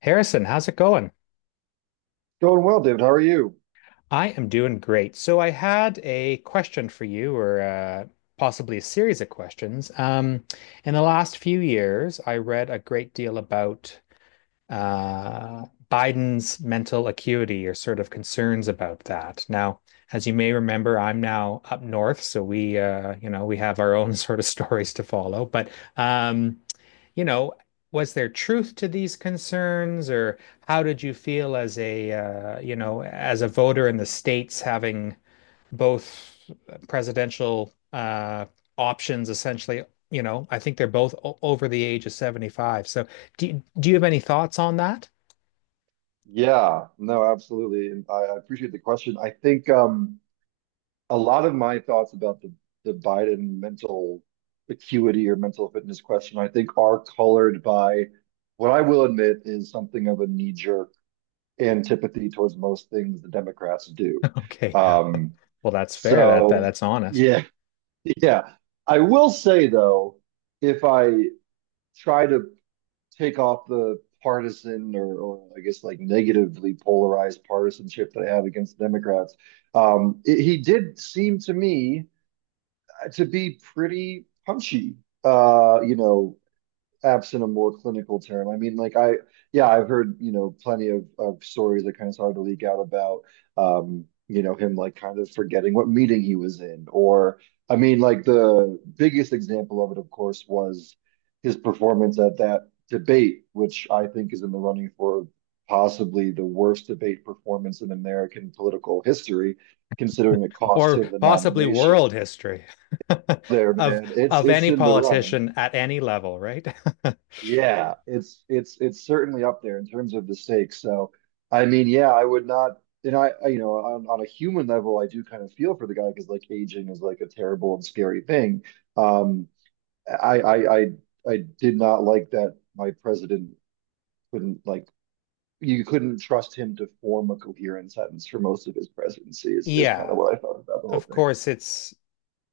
Harrison, how's it going? Going well, David. How are you? I am doing great. So I had a question for you, or possibly a series of questions. In the last few years, I read a great deal about Biden's mental acuity or sort of concerns about that. Now, as you may remember, I'm now up north, so we have our own sort of stories to follow. But um, you know, was there truth to these concerns, or how did you feel as a voter in the States having both presidential options essentially? You know, I think they're both o over the age of 75. So do you have any thoughts on that? Yeah, no, absolutely. And I appreciate the question. I think a lot of my thoughts about the Biden mental acuity or mental fitness question, I think are colored by what I will admit is something of a knee-jerk antipathy towards most things the Democrats do. Okay, yeah. Um, Well, that's fair. That, that so, that's honest. yeah, yeah. I will say, though, if I try to take off the partisan or I guess like negatively polarized partisanship that I have against Democrats, he did seem to me to be pretty punchy. You know, absent a more clinical term. I mean, yeah, I've heard, you know, plenty of stories that kind of started to leak out about, you know, him like kind of forgetting what meeting he was in. Or, I mean, like the biggest example of it, of course, was his performance at that debate, which I think is in the running for possibly the worst debate performance in American political history, considering it cost Or him the possibly nomination. world history There, of man, it's of it's any in the running. politician at any level, right? Yeah, it's certainly up there in terms of the stakes. So, I mean, yeah, I would not, and you know, on a human level, I do kind of feel for the guy because like aging is like a terrible and scary thing. Um, I I I I did not like that my president couldn't like you couldn't trust him to form a coherent sentence for most of his presidency is kind of Yeah, what I thought about the whole of thing. course it's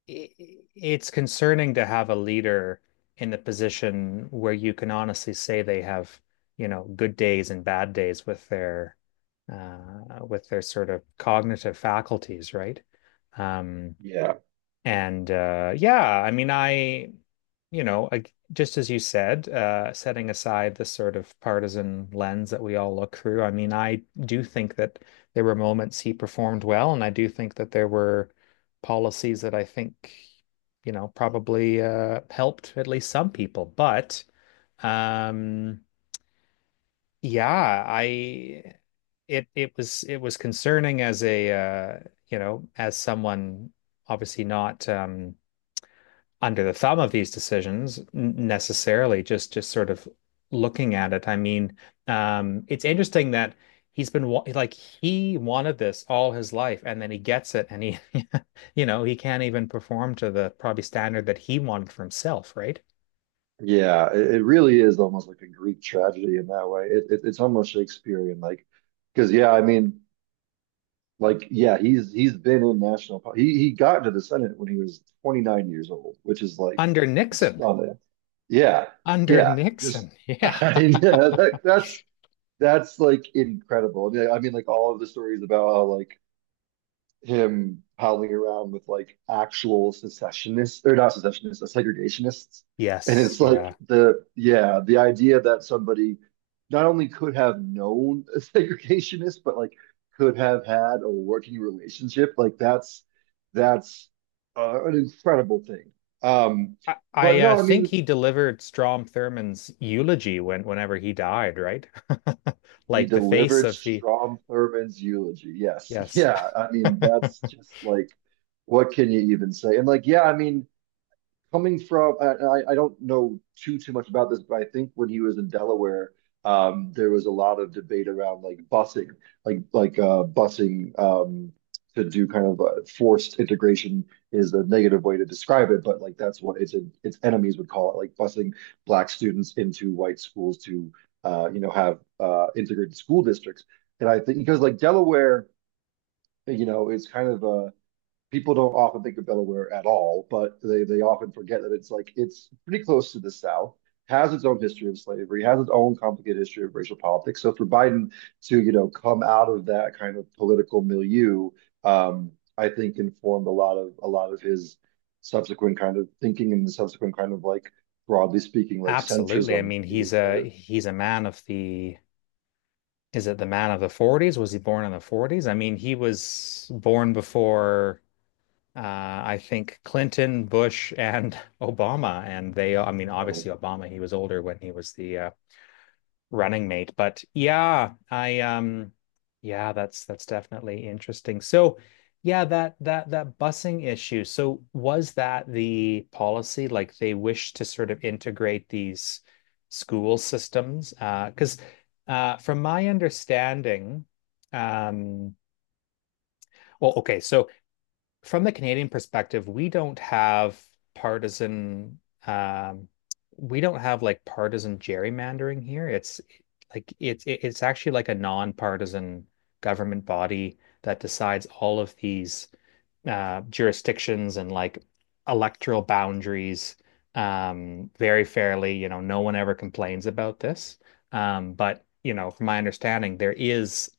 it's concerning to have a leader in the position where you can honestly say they have, you know, good days and bad days with their sort of cognitive faculties, right? Um, Yeah. and yeah, I mean, I, you know, I, just as you said, setting aside the sort of partisan lens that we all look through, I mean, I do think that there were moments he performed well, and I do think that there were policies that I think, you know, probably helped at least some people. But um, yeah, I it was concerning as a you know, as someone obviously not. Under the thumb of these decisions necessarily, just sort of looking at it. I mean, it's interesting that he's been, like, he wanted this all his life, and then he gets it and he you know, he can't even perform to the probably standard that he wanted for himself, right? Yeah, it really is almost like a Greek tragedy in that way. It's almost Shakespearean, like because yeah, I mean, like yeah, he's been in national. He got into the Senate when he was 29 years old, which is like Under Nixon. stunning. Yeah, Under yeah, just Nixon, yeah. I mean, yeah, that's like incredible. I mean, like all of the stories about how like him howling around with like actual secessionists or not secessionists, segregationists. And Yes, it's yeah. like the yeah, the idea that somebody not only could have known a segregationist, but like could have had a working relationship, like that's an incredible thing. Um, I, I but no, uh, I think mean he delivered Strom Thurmond's eulogy when whenever he died, right? he Like the face delivered of the, Strom Thurmond's eulogy. Yes, yes. yeah, I mean that's just like what can you even say? And like yeah, I mean coming from don't know too much about this, but I think when he was in Delaware, there was a lot of debate around like busing, busing to do kind of a forced integration is a negative way to describe it, but like that's what its enemies would call it, like busing black students into white schools to you know have integrated school districts, and I think because like Delaware, you know, it's kind of a people don't often think of Delaware at all, but they often forget that it's like it's pretty close to the South, has its own history of slavery, has its own complicated history of racial politics. So for Biden to, you know, come out of that kind of political milieu, um, I think informed a lot of his subsequent kind of thinking and the subsequent kind of like broadly speaking, like Absolutely. I centrism. mean, He he's a lived, he's a man of the— is it the man of the 40s? Was he born in the 40s? I mean, he was born before uh, I think Clinton, Bush, and Obama. And they, I mean, you know, obviously Obama, he was older when he was the running mate. But yeah, I yeah, that's definitely interesting. So yeah, that busing issue. So was that the policy? Like they wish to sort of integrate these school systems? Because from my understanding, um well, okay, so from the Canadian perspective, we don't have partisan— um we don't have, like, partisan gerrymandering here. It's actually like a non-partisan government body that decides all of these jurisdictions and like electoral boundaries, very fairly. You know, no one ever complains about this. But, you know, from my understanding, there is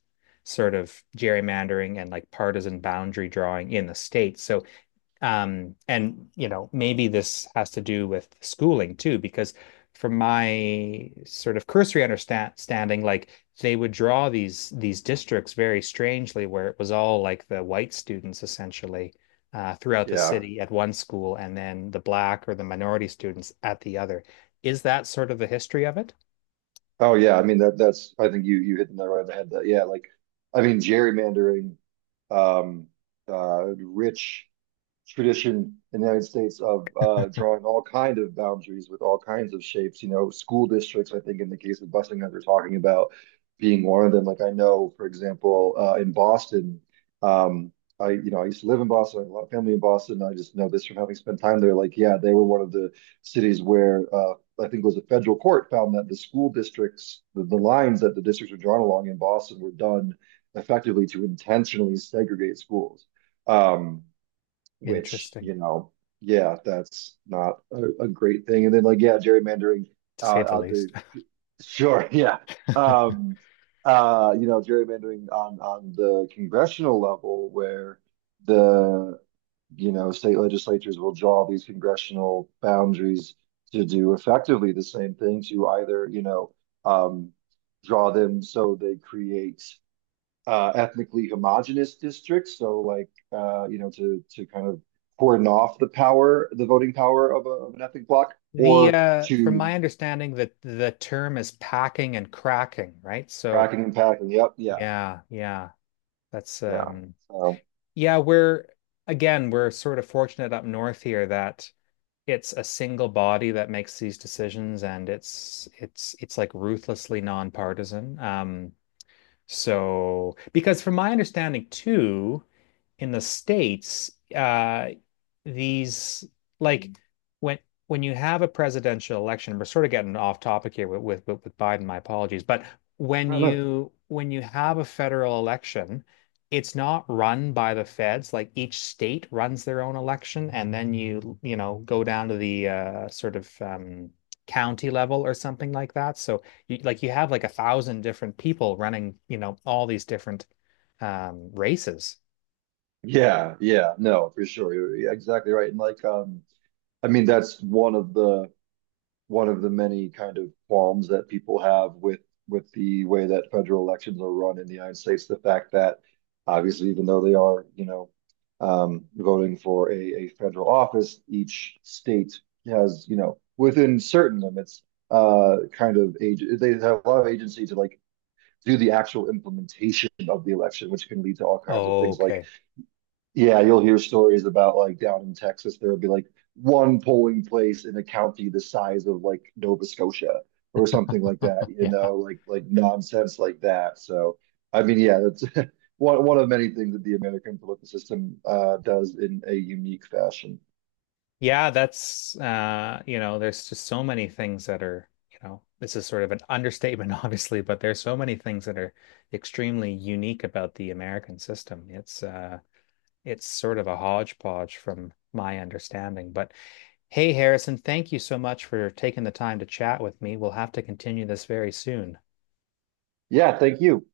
sort of gerrymandering and like partisan boundary drawing in the States. So and you know, maybe this has to do with schooling too, because from my sort of cursory understanding, like they would draw these districts very strangely, where it was all like the white students essentially throughout the yeah. city at one school, and then the black or the minority students at the other. Is that sort of the history of it? Oh yeah, I mean that's I think you hit the nail right on the head. That yeah, like I mean gerrymandering, um, rich tradition in the United States of drawing all kind of boundaries with all kinds of shapes. You know, school districts, I think in the case of busing that we're talking about being one of them. Like I know, for example, in Boston, um, you know, I used to live in Boston. I have a lot of family in Boston. I just know this from having spent time there. Like, yeah, they were one of the cities where I think it was a federal court found that the school districts, the lines that the districts were drawn along in Boston were done effectively to intentionally segregate schools. Um, which Interesting, you know, yeah, that's not a great thing. And then like, yeah, gerrymandering to uh, say the out least. the sure, yeah, um, you know, gerrymandering on the congressional level where the you know state legislatures will draw these congressional boundaries to do effectively the same thing to either you know um, draw them so they create ethnically homogenous districts. So like you know to kind of cordon off the power, the voting power of an ethnic bloc, The or from to my understanding that the term is packing and cracking, right? So cracking and packing. Yep, yeah, yeah, yeah. That's yeah. So yeah, we're— again, we're sort of fortunate up north here that it's a single body that makes these decisions, and it's like ruthlessly nonpartisan. So because from my understanding too, in the States, these, like, when when you have a presidential election— we're sort of getting off topic here with with Biden, my apologies— but I when don't know. you when you have a federal election, it's not run by the feds. Like each state runs their own election, and then you know, go down to the sort of county level or something like that. So you, like, you have like a thousand different people running, you know, all these different races. Yeah, yeah, no, for sure. You're exactly right. And like, I mean, that's one of the many kind of qualms that people have with the way that federal elections are run in the United States. The fact that obviously, even though they are, you know, voting for a federal office, each state has, you know, within certain limits, kind of age. They have a lot of agency to like do the actual implementation of the election, which can lead to all kinds of Oh, things like okay. yeah, you'll hear stories about like down in Texas, there'll be like one polling place in a county the size of like Nova Scotia or something like that, you Yeah. know, like nonsense like that. So, I mean, yeah, that's one of many things that the American political system does in a unique fashion. Yeah, that's you know, there's just so many things that are, you know, this is sort of an understatement, obviously, but there's so many things that are extremely unique about the American system. It's sort of a hodgepodge from my understanding. But hey, Harrison, thank you so much for taking the time to chat with me. We'll have to continue this very soon. Yeah, thank you.